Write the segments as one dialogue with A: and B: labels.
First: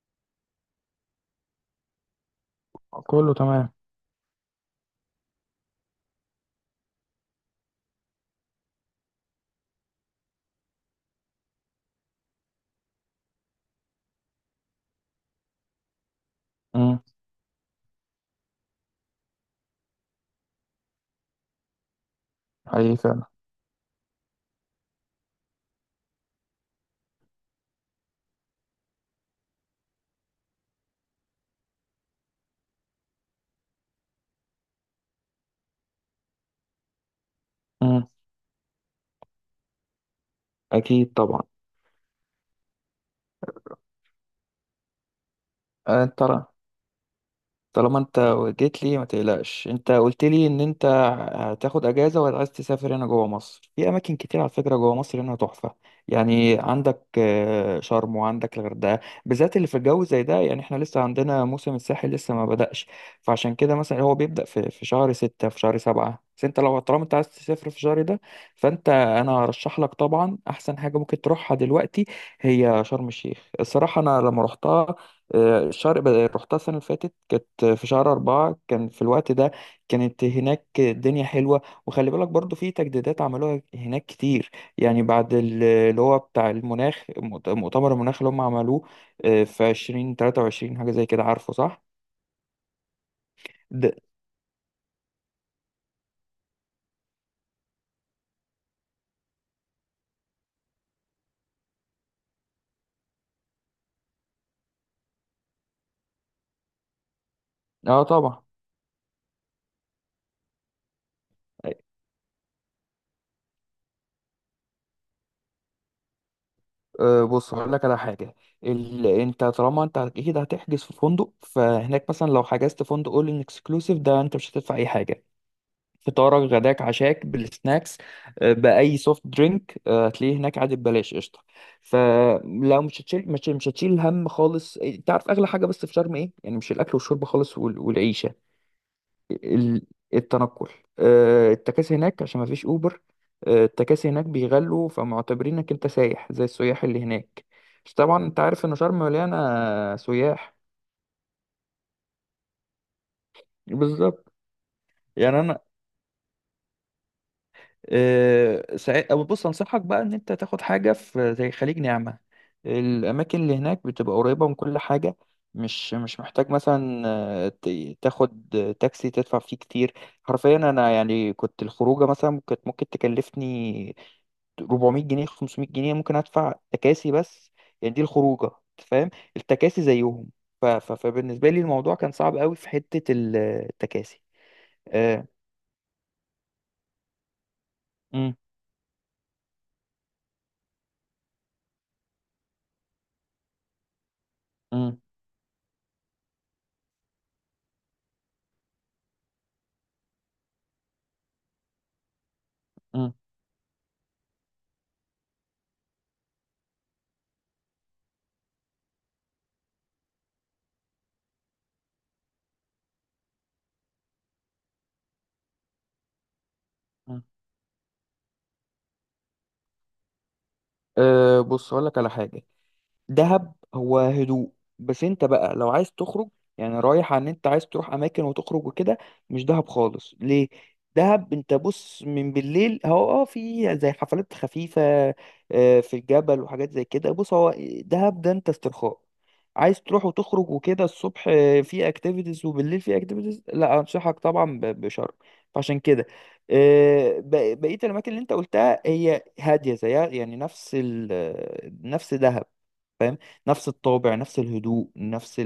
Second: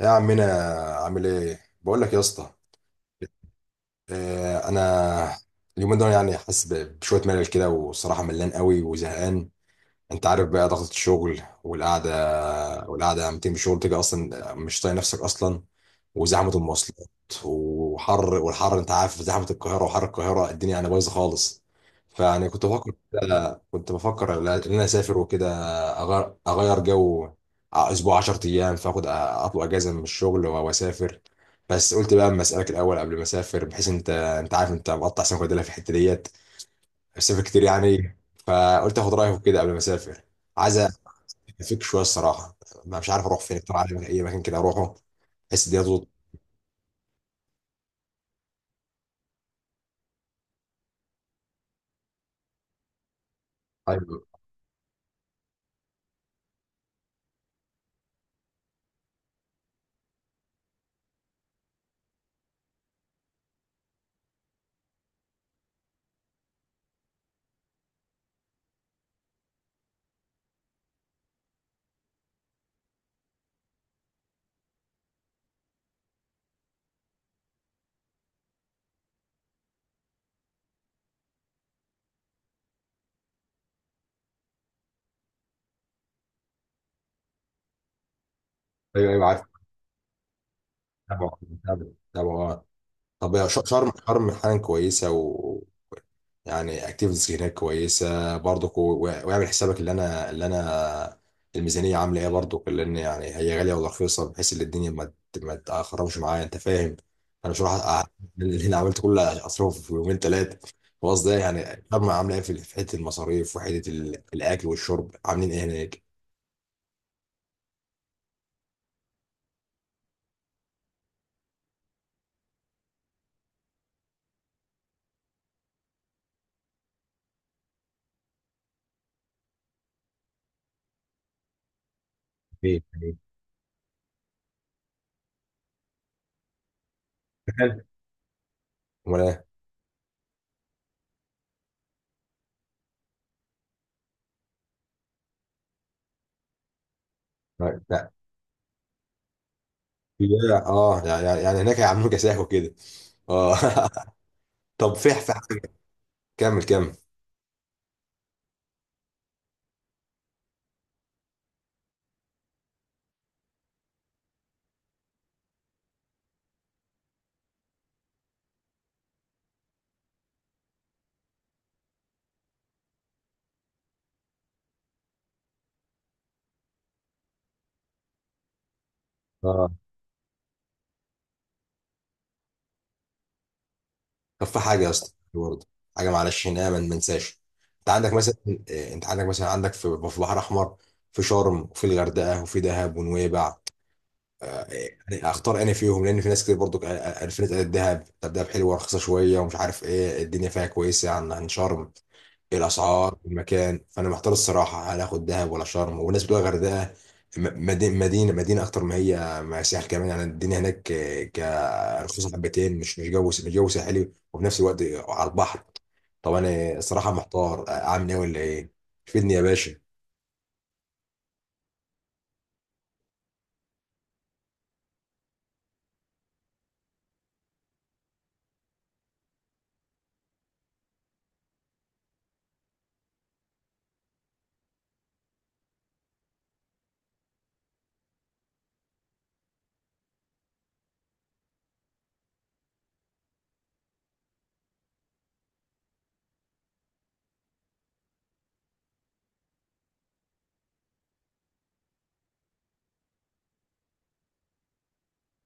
A: يا عمنا، عامل ايه؟ بقول لك يا اسطى.
B: كله تمام.
A: انا اليومين دول يعني حاسس بشويه ملل كده، والصراحه ملان قوي وزهقان. انت عارف بقى ضغط الشغل والقعده لما تيجي من الشغل تيجي اصلا مش طايق نفسك اصلا، وزحمه
B: امم.
A: المواصلات وحر. والحر انت عارف زحمه القاهره وحر القاهره، الدنيا يعني بايظه خالص. فيعني
B: حقيقي فعلا.
A: كنت بفكر ان انا اسافر وكده، اغير جو، اسبوع 10 ايام. فاخد اطلع اجازه من الشغل واسافر. بس قلت بقى اما اسالك الاول قبل ما اسافر، بحيث انت عارف، انت مقطع سمك وديلها في الحته ديت، بسافر كتير يعني
B: امم.
A: إيه؟ فقلت اخد رايك كده قبل ما اسافر. عايز
B: اكيد طبعا.
A: افك شويه الصراحه. ما مش عارف اروح فين اكتر، عارف اي مكان كده اروحه بحس دي تظبط.
B: انت طالما انت جيت لي ما تقلقش، انت قلت لي ان انت هتاخد اجازه وعايز تسافر. هنا جوه مصر في اماكن
A: ايوه
B: كتير، على فكره جوه مصر هنا تحفه. يعني عندك شرم وعندك الغردقه، بالذات اللي في الجو زي ده. يعني احنا لسه عندنا موسم الساحل لسه ما بدأش، فعشان كده مثلا هو بيبدأ في شهر ستة في شهر سبعة. بس انت لو طالما انت عايز تسافر في الشهر ده، فانت انا هرشح لك طبعا احسن حاجه ممكن تروحها دلوقتي هي شرم الشيخ. الصراحه انا لما رحتها رحتها السنة اللي فاتت، كانت في شهر أربعة، كان في الوقت ده كانت هناك الدنيا حلوة. وخلي بالك برضو في تجديدات عملوها هناك كتير، يعني بعد اللي هو بتاع المناخ، مؤتمر المناخ اللي هم عملوه
A: ايوه ايوه، عارف.
B: في عشرين تلاتة وعشرين حاجة زي كده.
A: تابع
B: عارفه صح؟
A: تابع تابع آه. طب يا ش- شرم
B: ده
A: شرم حالا كويسه يعني؟ اكتيفيتيز هناك كويسه برضك؟ واعمل حسابك. اللي انا الميزانيه عامله ايه برضك؟ لان يعني هي غاليه ولا رخيصه؟ بحيث ان الدنيا ما تخربش معايا، انت فاهم. انا مش راح
B: اه طبعا.
A: اللي انا عملت كل اصرفه في يومين ثلاثه خلاص. ده يعني الفرمة عامله ايه في حته المصاريف، وحته الاكل والشرب عاملين ايه هناك؟
B: بص هقول لك على حاجة. انت طالما انت اكيد هتحجز في فندق، فهناك مثلا لو حجزت فندق اول ان اكسكلوسيف ده انت مش هتدفع اي حاجة. فطارك غداك عشاك بالسناكس، بأي سوفت درينك هتلاقيه هناك عادي ببلاش قشطة. فلو
A: ايه
B: مش
A: يعني؟
B: هتشيل مش هتشيل هم خالص. إيه، تعرف أغلى حاجة بس في شرم إيه؟ يعني مش الأكل والشرب خالص
A: تخيل.
B: والعيشة،
A: امال ايه؟
B: ال- التنقل. التكاسي هناك، عشان مفيش أوبر. التكاسي هناك بيغلوا، فمعتبرينك أنت سايح زي السياح اللي هناك.
A: لا
B: بس
A: لا.
B: طبعا أنت عارف إن شرم مليانة سياح.
A: لا، اه يعني هناك هيعملوا كساح وكده. اه
B: بالظبط.
A: طب في
B: يعني أنا
A: حاجه، كمل كمل.
B: آه، ساع- أو بص أنصحك بقى إن أنت تاخد حاجة في زي خليج نعمة. الأماكن اللي هناك بتبقى قريبة من كل حاجة، مش محتاج مثلا تاخد تاكسي تدفع فيه كتير. حرفيا أنا يعني كنت الخروجة مثلا كانت ممكن تكلفني 400 جنيه 500 جنيه، ممكن أدفع تكاسي بس، يعني دي الخروجة أنت فاهم،
A: اه،
B: التكاسي زيهم. ف- ف- فبالنسبة لي الموضوع كان صعب قوي في حتة التكاسي
A: طب في حاجه يا اسطى
B: آه،
A: برضه، حاجه معلش هنا ما ننساش. انت عندك مثلا،
B: مم،
A: عندك في بحر احمر، في شرم وفي الغردقه وفي دهب ونويبع. آه،
B: مم،
A: يعني اختار انا فيهم، لان في ناس كتير برضو قالت لي، قالت دهب. طب دهب حلوه ورخيصه شويه، ومش عارف ايه، الدنيا فيها كويسه عن شرم، الاسعار، المكان. فانا محتار الصراحه، هل اخد دهب ولا شرم؟ والناس بتقول الغردقه مدينه اكتر، ما هي ساحل كمان، يعني الدنيا هناك كرخيصه حبتين، مش جو ساحلي، وفي نفس الوقت على البحر. طب انا الصراحه
B: مم،
A: محتار، اعمل ايه ولا ايه؟ فيدني يا باشا.
B: أه بص اقول لك على حاجه. دهب هو هدوء، بس انت بقى لو عايز تخرج، يعني رايح عن انت عايز تروح اماكن وتخرج وكده، مش دهب خالص. ليه؟ دهب انت بص، من بالليل هو اه في زي حفلات خفيفة في الجبل وحاجات زي كده. بص هو دهب ده انت استرخاء، عايز تروح وتخرج وكده الصبح في اكتيفيتيز وبالليل في اكتيفيتيز، لا انصحك طبعا بشرم. فعشان كده بقية الاماكن اللي انت قلتها هي هادية زيها، يعني نفس دهب، نفس الطابع نفس الهدوء نفس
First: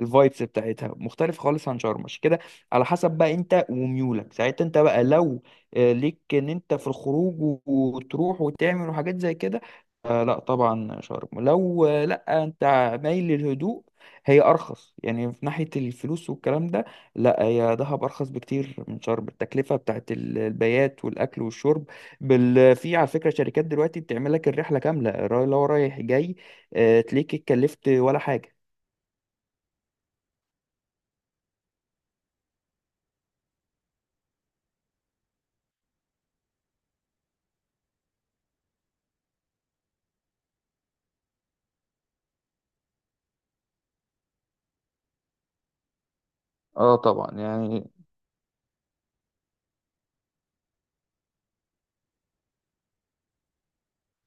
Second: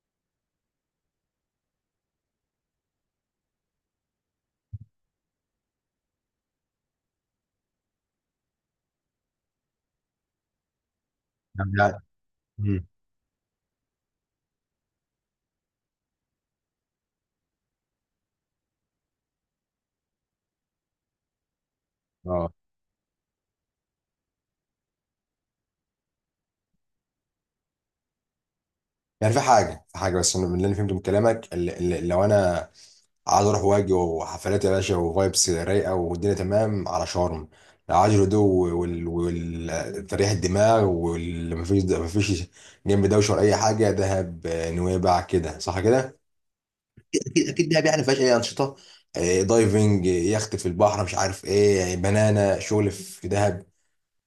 B: الفايبس بتاعتها مختلف خالص عن شرم، عشان كده على حسب بقى انت وميولك ساعتها. انت بقى لو ليك ان انت في الخروج وتروح وتعمل وحاجات زي كده لا طبعا شرم، لو لا انت
A: مم.
B: مايل للهدوء. هي ارخص يعني في ناحية الفلوس والكلام ده، لا هي دهب ارخص بكتير من شرم. التكلفة بتاعت البيات والاكل والشرب
A: اه
B: في على فكرة شركات دلوقتي بتعمل لك الرحلة كاملة، اللي هو رايح جاي تليك، اتكلفت ولا حاجة.
A: يعني، في حاجه بس، انا من اللي انا فهمته من كلامك، اللي لو انا عايز اروح واجي وحفلات يا باشا وفايبس رايقه والدنيا تمام، على شرم. لو عايز الهدوء وتريح الدماغ، واللي مفيش جنب دوشه ولا اي حاجه، دهب، نويبع، كده صح كده؟
B: اه طبعا
A: اكيد اكيد دهب،
B: يعني.
A: يعني فيهاش اي انشطه، دايفنج، يخت في البحر، مش عارف ايه، بنانا، شغل في دهب.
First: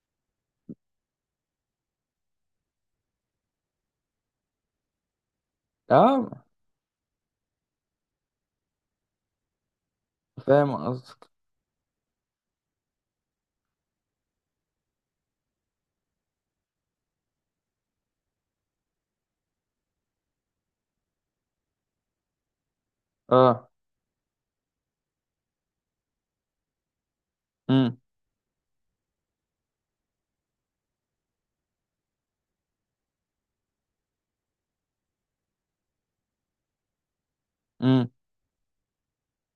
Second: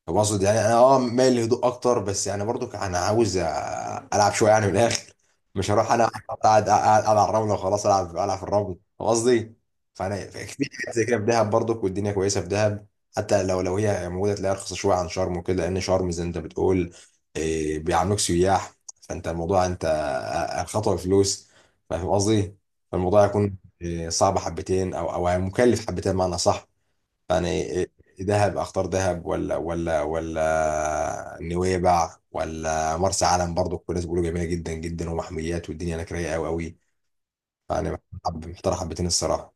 A: طب اقصد يعني انا مايل للهدوء اكتر، بس يعني برضو انا عاوز العب شويه يعني من الاخر. مش هروح انا
B: اه
A: قاعد قاعد على الرمله وخلاص، العب العب في الرمل، فاهم قصدي؟ فانا في
B: فاهم
A: حاجات زي كده في
B: قصدك.
A: دهب برضك، والدنيا كويسه في دهب. حتى لو هي موجوده، تلاقيها رخيصه شويه عن شرم وكده، لان شرم زي ما انت بتقول، بيعاملوك سياح. فانت الموضوع، انت الخطوه بفلوس، فاهم قصدي؟ فالموضوع يكون
B: اه.
A: صعب حبتين او مكلف حبتين، معنى صح يعني.
B: امم.
A: دهب، اختار دهب ولا نويبع ولا مرسى علم؟ برضو كل الناس بيقولوا جميله جدا جدا ومحميات، والدنيا هناك رايقه قوي قوي يعني.
B: امم.
A: حب محتار حبتين الصراحه.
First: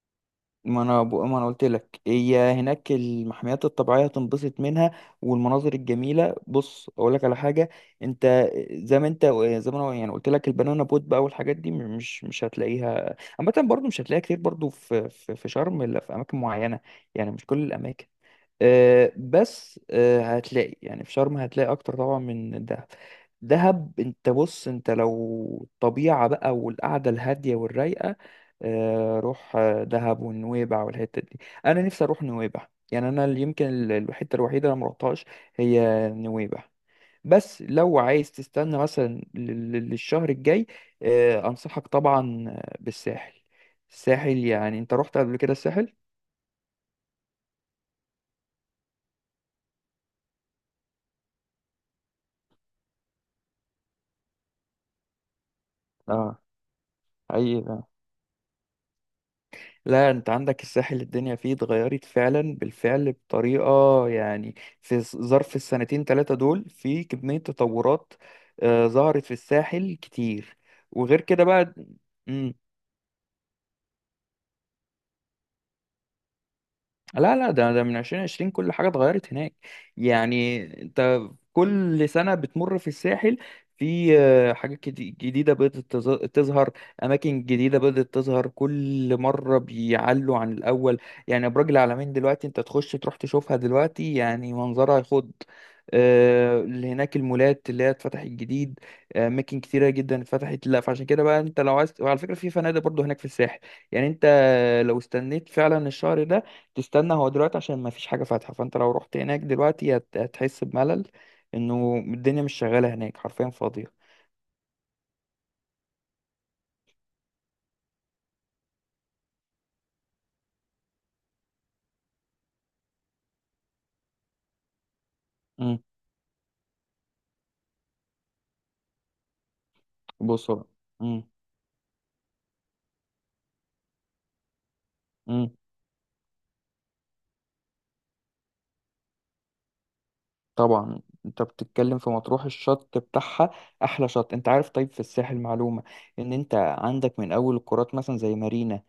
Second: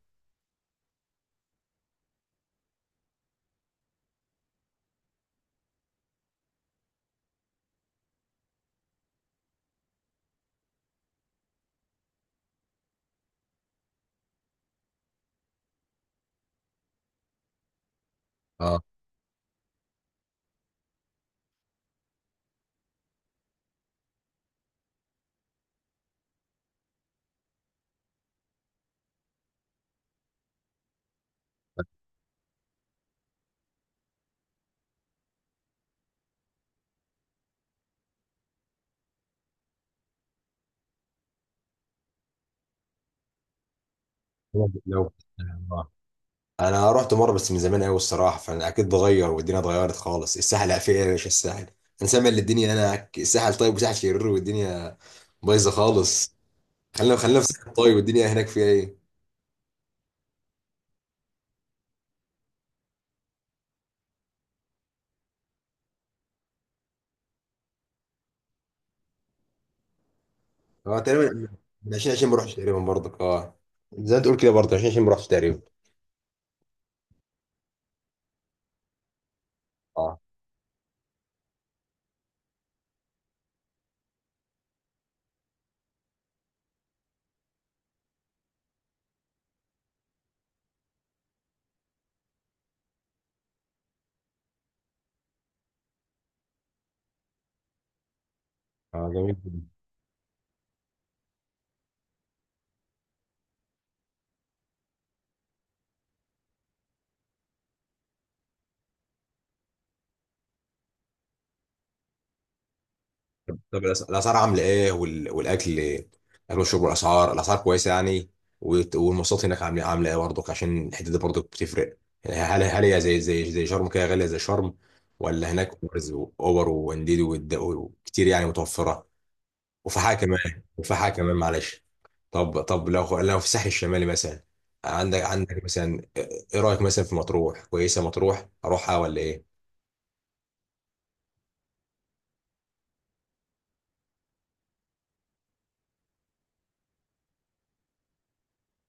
B: ما انا بقى، ما انا قلت لك هي هناك المحميات الطبيعيه هتنبسط منها والمناظر الجميله. بص اقول لك على حاجه. انت زي ما انت زي ما انا يعني قلت لك، البنانا بوت بقى والحاجات دي مش هتلاقيها عامه برضو، مش هتلاقيها كتير برضو في شرم الا في اماكن معينه، يعني مش كل الاماكن.
A: اه،
B: بس هتلاقي يعني في شرم هتلاقي اكتر طبعا من دهب. دهب انت بص، انت لو الطبيعة بقى والقعدة الهادية والرايقة روح، دهب ونويبع والحتة دي. انا نفسي اروح نويبع، يعني انا اللي يمكن الحتة الوحيدة اللي مروحتهاش هي نويبع. بس لو عايز تستنى مثلا للشهر الجاي انصحك طبعا بالساحل. الساحل، يعني انت
A: لو
B: رحت قبل كده الساحل؟
A: انا رحت مره بس من زمان قوي الصراحه، فانا اكيد اتغير والدنيا اتغيرت خالص. الساحل فيها ايه يا باشا؟ الساحل، انا سامع ان الدنيا هناك الساحل طيب، وساحل شرير والدنيا بايظه خالص.
B: اه
A: خلينا خلينا في الساحل
B: ايوه.
A: طيب، والدنيا هناك فيها ايه؟
B: لا انت عندك الساحل الدنيا فيه اتغيرت فعلا بالفعل بطريقة، يعني في ظرف السنتين ثلاثة دول في كمية تطورات ظهرت في الساحل كتير،
A: اه
B: وغير كده
A: تقريبا
B: بقى.
A: من 20 20 ما رحتش
B: مم.
A: تقريبا برضك. اه، زي ما تقول كده برضه 20 20 ما رحتش تقريبا.
B: لا لا، ده من 2020 كل حاجة اتغيرت هناك.
A: اه،
B: يعني انت كل سنة بتمر في الساحل في جديدة بدأت تظهر، أماكن جديدة بدأت تظهر، كل مرة بيعلوا عن الأول. يعني أبراج العلمين دلوقتي أنت تخش تروح تشوفها دلوقتي يعني منظرها يخض. اللي هناك المولات اللي هي اتفتحت جديد،
A: اه جميل
B: أماكن
A: جدا.
B: كتيرة جدا اتفتحت. لا فعشان كده بقى أنت لو عايز، وعلى فكرة في فنادق برضو هناك في الساحل. يعني أنت لو استنيت فعلا الشهر ده تستنى، هو دلوقتي عشان ما فيش حاجة فاتحة، فانت لو رحت هناك دلوقتي هتحس بملل، انه الدنيا مش شغالة هناك حرفيا
A: طب
B: فاضية.
A: الاسعار عامله ايه؟ والاكل، الاكل والشرب، والاسعار، الاسعار كويسه يعني؟ والمواصلات هناك عامله ايه برضك؟ عشان الحته دي برضك بتفرق يعني. هل هي زي شرم كده غاليه زي شرم؟ ولا هناك
B: امم.
A: اوبرز واوبر وانديد وكتير يعني متوفره؟ وفحاء
B: بص
A: كمان
B: هو.
A: وفحاء
B: امم.
A: كمان معلش. طب لو في الساحل الشمالي مثلا، عندك
B: امم.
A: عندك مثلا، ايه رايك مثلا في مطروح؟ كويسه مطروح اروحها ولا ايه؟
B: طبعا انت بتتكلم في مطروح، الشط بتاعها احلى شط انت عارف. طيب في الساحل معلومة، ان انت عندك من اول القارات مثلا زي مارينا،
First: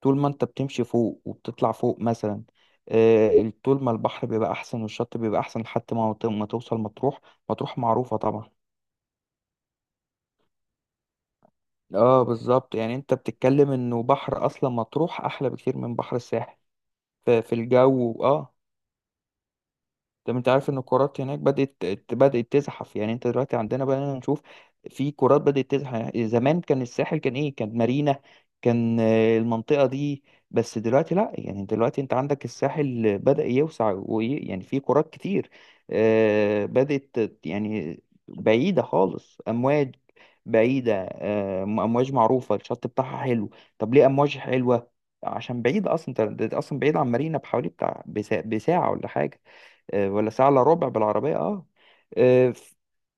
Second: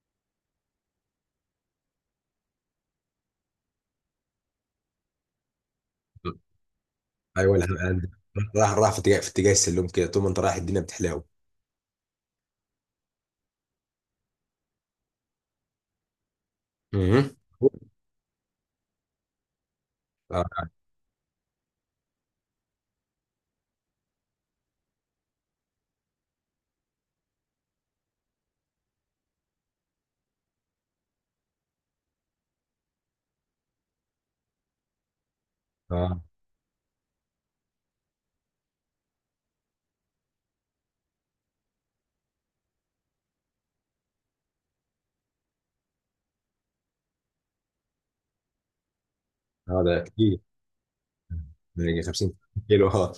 B: طول ما انت بتمشي فوق وبتطلع فوق مثلا طول ما البحر بيبقى احسن والشط بيبقى احسن لحد ما توصل مطروح.
A: ايوه، ولا
B: مطروح معروفة طبعا.
A: راح في اتجاه السلوم كده؟ طول ما انت رايح الدنيا بتحلاوي؟
B: اه بالظبط، يعني انت بتتكلم انه بحر اصلا مطروح احلى بكتير من بحر الساحل،
A: امم.
B: في, في الجو اه. طب
A: اه.
B: انت عارف ان الكرات هناك بدأت تزحف؟ يعني انت دلوقتي عندنا بقى نشوف في كرات بدأت تزحف، يعني زمان كان الساحل كان ايه؟ كان مارينا، كان المنطقة دي بس. دلوقتي لا، يعني دلوقتي انت عندك الساحل بدأ يوسع يعني في كرات كتير
A: اه،
B: بدأت يعني بعيدة خالص. امواج بعيدة، امواج معروفة الشط بتاعها حلو. طب ليه امواج حلوة؟ عشان بعيدة اصلا، أنت اصلا بعيد عن مارينا بحوالي بتاع بساعة ولا حاجة،
A: ده
B: ولا
A: كتير.
B: ساعة الا ربع بالعربية اه.
A: ده يجي 50
B: آه، ف-
A: كيلو، اه.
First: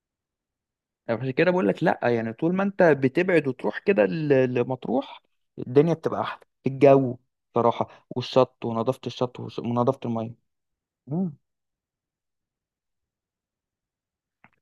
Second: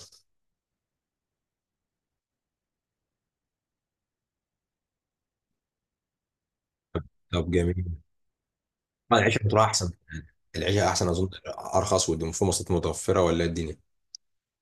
B: عشان كده بقول لك لا، يعني طول ما انت بتبعد وتروح كده لمطروح الدنيا بتبقى احلى، الجو
A: طب جميل.
B: صراحة والشط ونظافة
A: العيشه
B: الشط
A: في مطروح احسن،
B: ونظافة المية.
A: العيشه احسن اظن، ارخص وفي مواصلات متوفره ولا إيه الدنيا؟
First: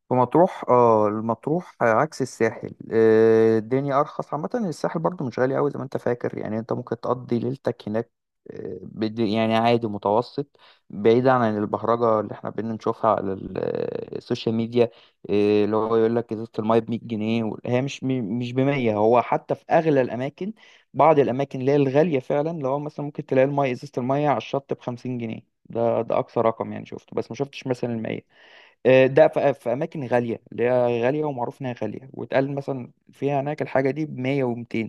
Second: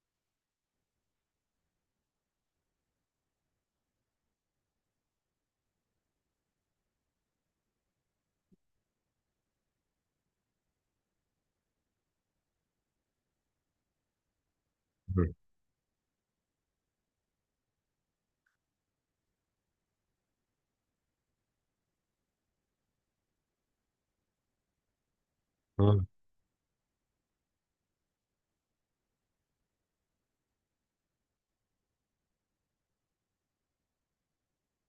B: في مطروح اه، المطروح عكس الساحل الدنيا ارخص عامه. الساحل برضو مش غالي قوي زي ما انت فاكر، يعني انت ممكن تقضي ليلتك هناك يعني عادي متوسط، بعيد عن البهرجه اللي احنا بنشوفها على السوشيال ميديا.
A: مم.
B: اللي هو يقول لك ازازه الميه ب 100 جنيه، هي مش مش ب 100. هو حتى في اغلى الاماكن، بعض الاماكن اللي هي الغاليه فعلا، اللي هو مثلا ممكن تلاقي الميه ازازه الميه على الشط ب 50 جنيه، ده
A: مم.
B: ده اقصى رقم يعني شفته. بس ما شفتش مثلا المية. ده في في اماكن غاليه، اللي هي غاليه ومعروف انها غاليه، واتقال مثلا فيها هناك الحاجه دي ب 100 و200.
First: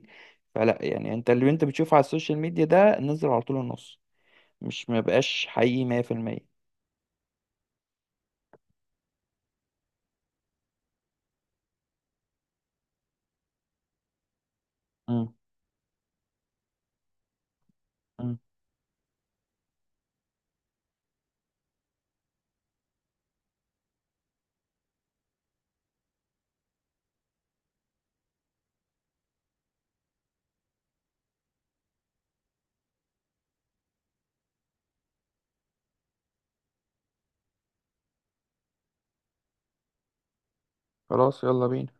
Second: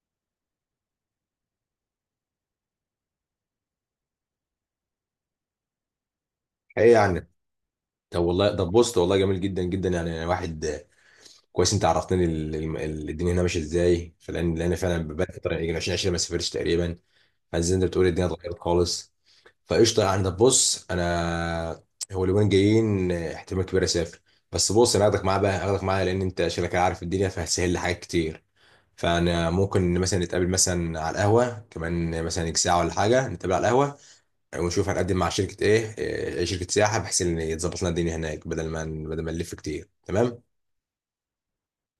B: فلا، يعني انت اللي انت بتشوفه على السوشيال ميديا ده نزل على طول النص، مش ما بقاش حقيقي 100%.
A: ايه يعني؟ طب والله ده بوست والله جميل جدا جدا يعني، أنا واحد كويس انت عرفتني الدنيا هنا ماشيه ازاي، فلان لان فعلا بقالي
B: امم.
A: فتره يجي 2020 ما سافرتش تقريبا. فزي انت بتقول الدنيا
B: امم.
A: اتغيرت خالص. فقشطه يعني. ده بص انا، هو اليومين جايين احتمال كبير اسافر. بس بص، انا هاخدك معايا بقى، هاخدك معايا لان انت شكلك عارف الدنيا، فهتسهل لي حاجات كتير. فانا ممكن مثلا نتقابل، مثلا على القهوه كمان مثلا ساعه ولا حاجه، نتقابل على القهوه ونشوف، هنقدم مع شركة ايه إيه، شركة سياحة، بحيث ان يتظبط لنا الدنيا هناك، بدل ما نلف كتير. تمام.
B: خلاص يلا بينا.